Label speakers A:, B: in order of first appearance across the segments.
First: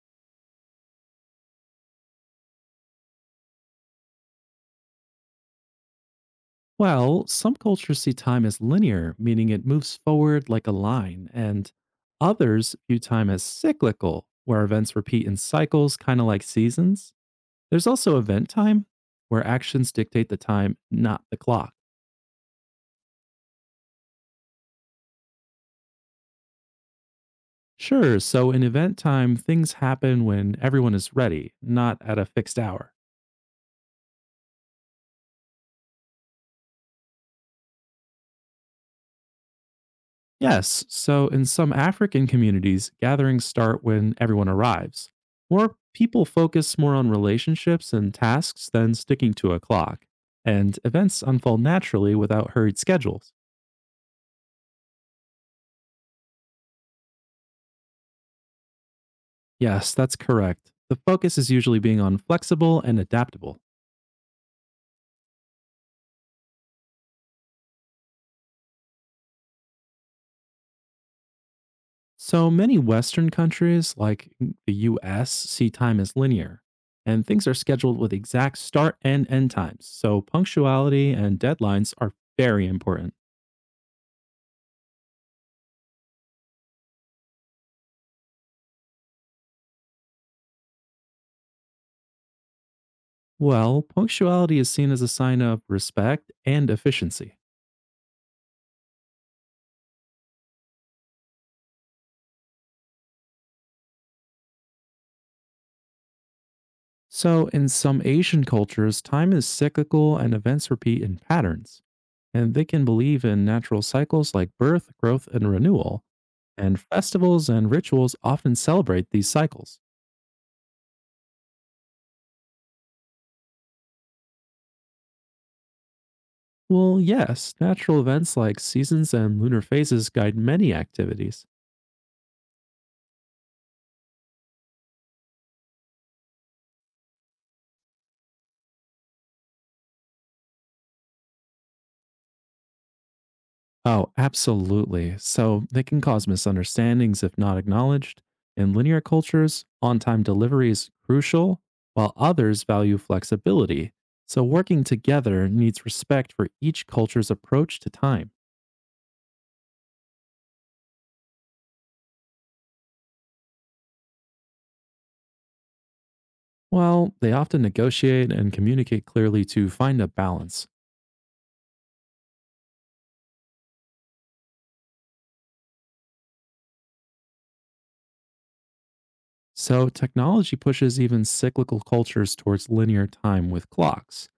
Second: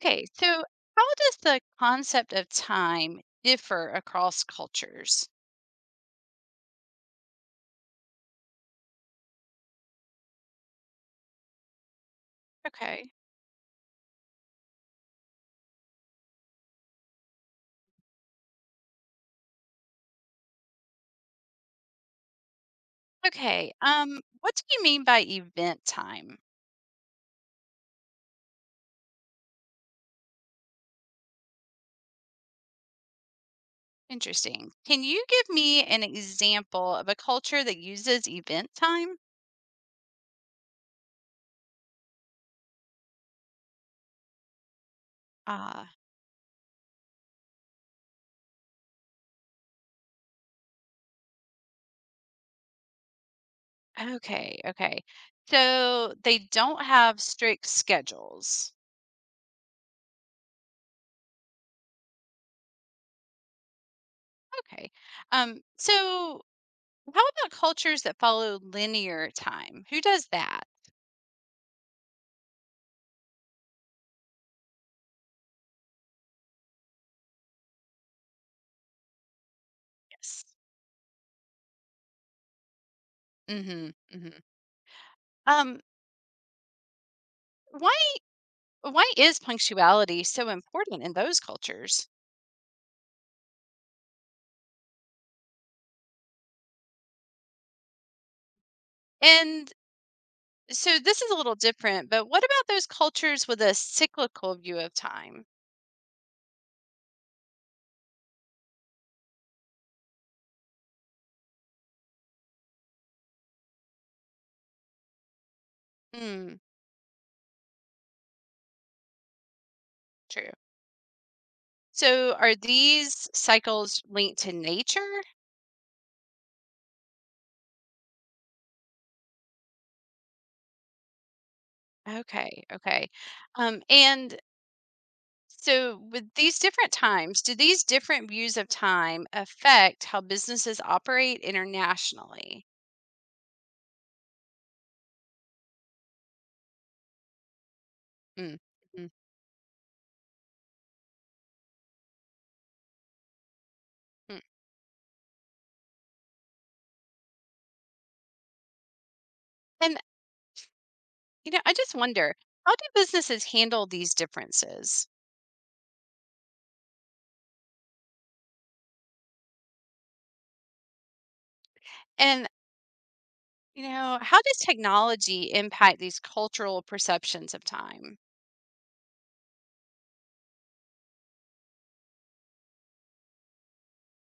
A: Okay, so how does the concept of time differ across cultures?
B: Well, some cultures see time as linear, meaning it moves forward like a line, and others view
A: Okay.
B: time as cyclical, where events repeat in cycles, kind of like seasons. There's also event time, where actions dictate the time, not the clock.
A: Okay, what do you mean by event time?
B: Sure, so in event time, things happen when everyone is ready, not at a fixed hour.
A: Interesting. Can you give me an example of a culture that uses event time?
B: Yes. So in some African communities, gatherings start when everyone arrives, or
A: Ah,
B: people focus more on relationships and tasks than sticking to a clock, and events unfold naturally without hurried schedules.
A: okay, okay. So they don't have strict schedules.
B: Yes, that's correct. The focus is usually being on flexible and adaptable.
A: Okay. So how about cultures that follow linear time? Who does that?
B: So many Western countries, like the US, see time as linear, and things are scheduled with exact start and end times. So
A: Yes.
B: punctuality and deadlines are very important.
A: Mm-hmm. Hmm. Um, why Why is punctuality so important in those cultures?
B: Well, punctuality is seen as a sign of respect and efficiency.
A: And so this is a little different, but what about those cultures with a cyclical view of time?
B: So, in some Asian cultures, time is cyclical and events repeat in patterns. And they can believe in natural cycles like birth, growth, and renewal.
A: Mm,
B: And festivals and rituals often celebrate these cycles.
A: true. So are these cycles linked to nature?
B: Well, yes, natural events like seasons and lunar phases guide many activities.
A: Okay, okay. And so with these different times, do these different views of time affect how businesses operate internationally?
B: Oh, absolutely. So they can cause misunderstandings if not acknowledged.
A: Mm,
B: In linear
A: mm,
B: cultures, on time delivery is crucial, while others value flexibility.
A: mm.
B: So working together needs respect for each culture's approach to time.
A: And I just wonder, how do businesses handle these differences?
B: Well, they often negotiate and communicate clearly to find a balance.
A: And how does technology impact these cultural perceptions of time?
B: So, technology pushes even cyclical cultures towards linear time with clocks,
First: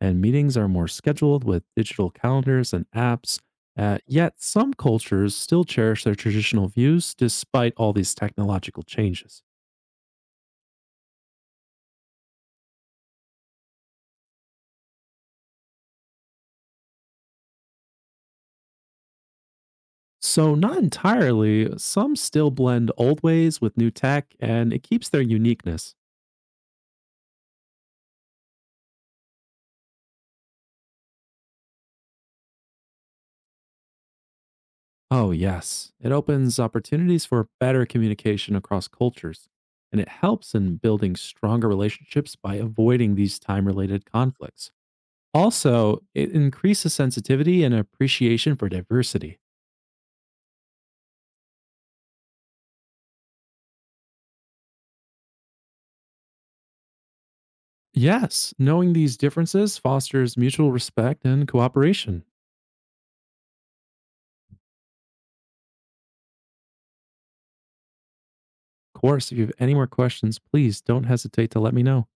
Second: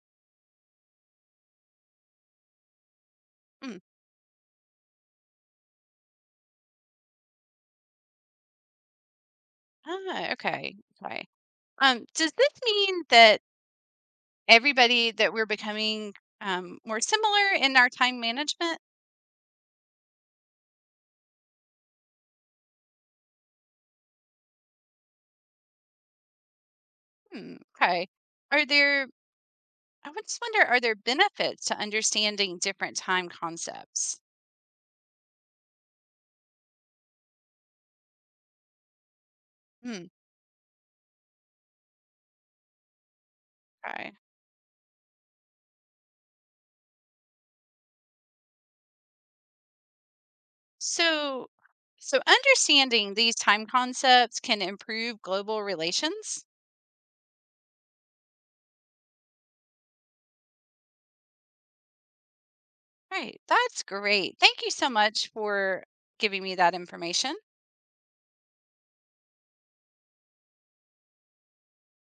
B: and meetings are more scheduled with digital calendars and apps.
A: Mm.
B: Yet, some cultures still cherish their traditional views despite all these technological changes.
A: Ah, okay. Okay. Does this mean that everybody that we're becoming more similar in our time management?
B: So, not entirely, some still blend old ways with new tech, and it keeps their uniqueness.
A: Hmm, okay. Are there, I would just wonder, are there benefits to understanding different time concepts?
B: Oh, yes. It opens opportunities for better communication across cultures, and
A: Hmm,
B: it helps in building stronger relationships by avoiding these time related
A: okay.
B: conflicts. Also, it increases sensitivity and appreciation for diversity.
A: So, so, understanding these time concepts can improve global relations?
B: Yes, knowing these differences fosters mutual respect and cooperation.
A: Right. That's great. Thank you so much for giving me that information.
B: Of course, if you have any more questions, please don't hesitate to let me know.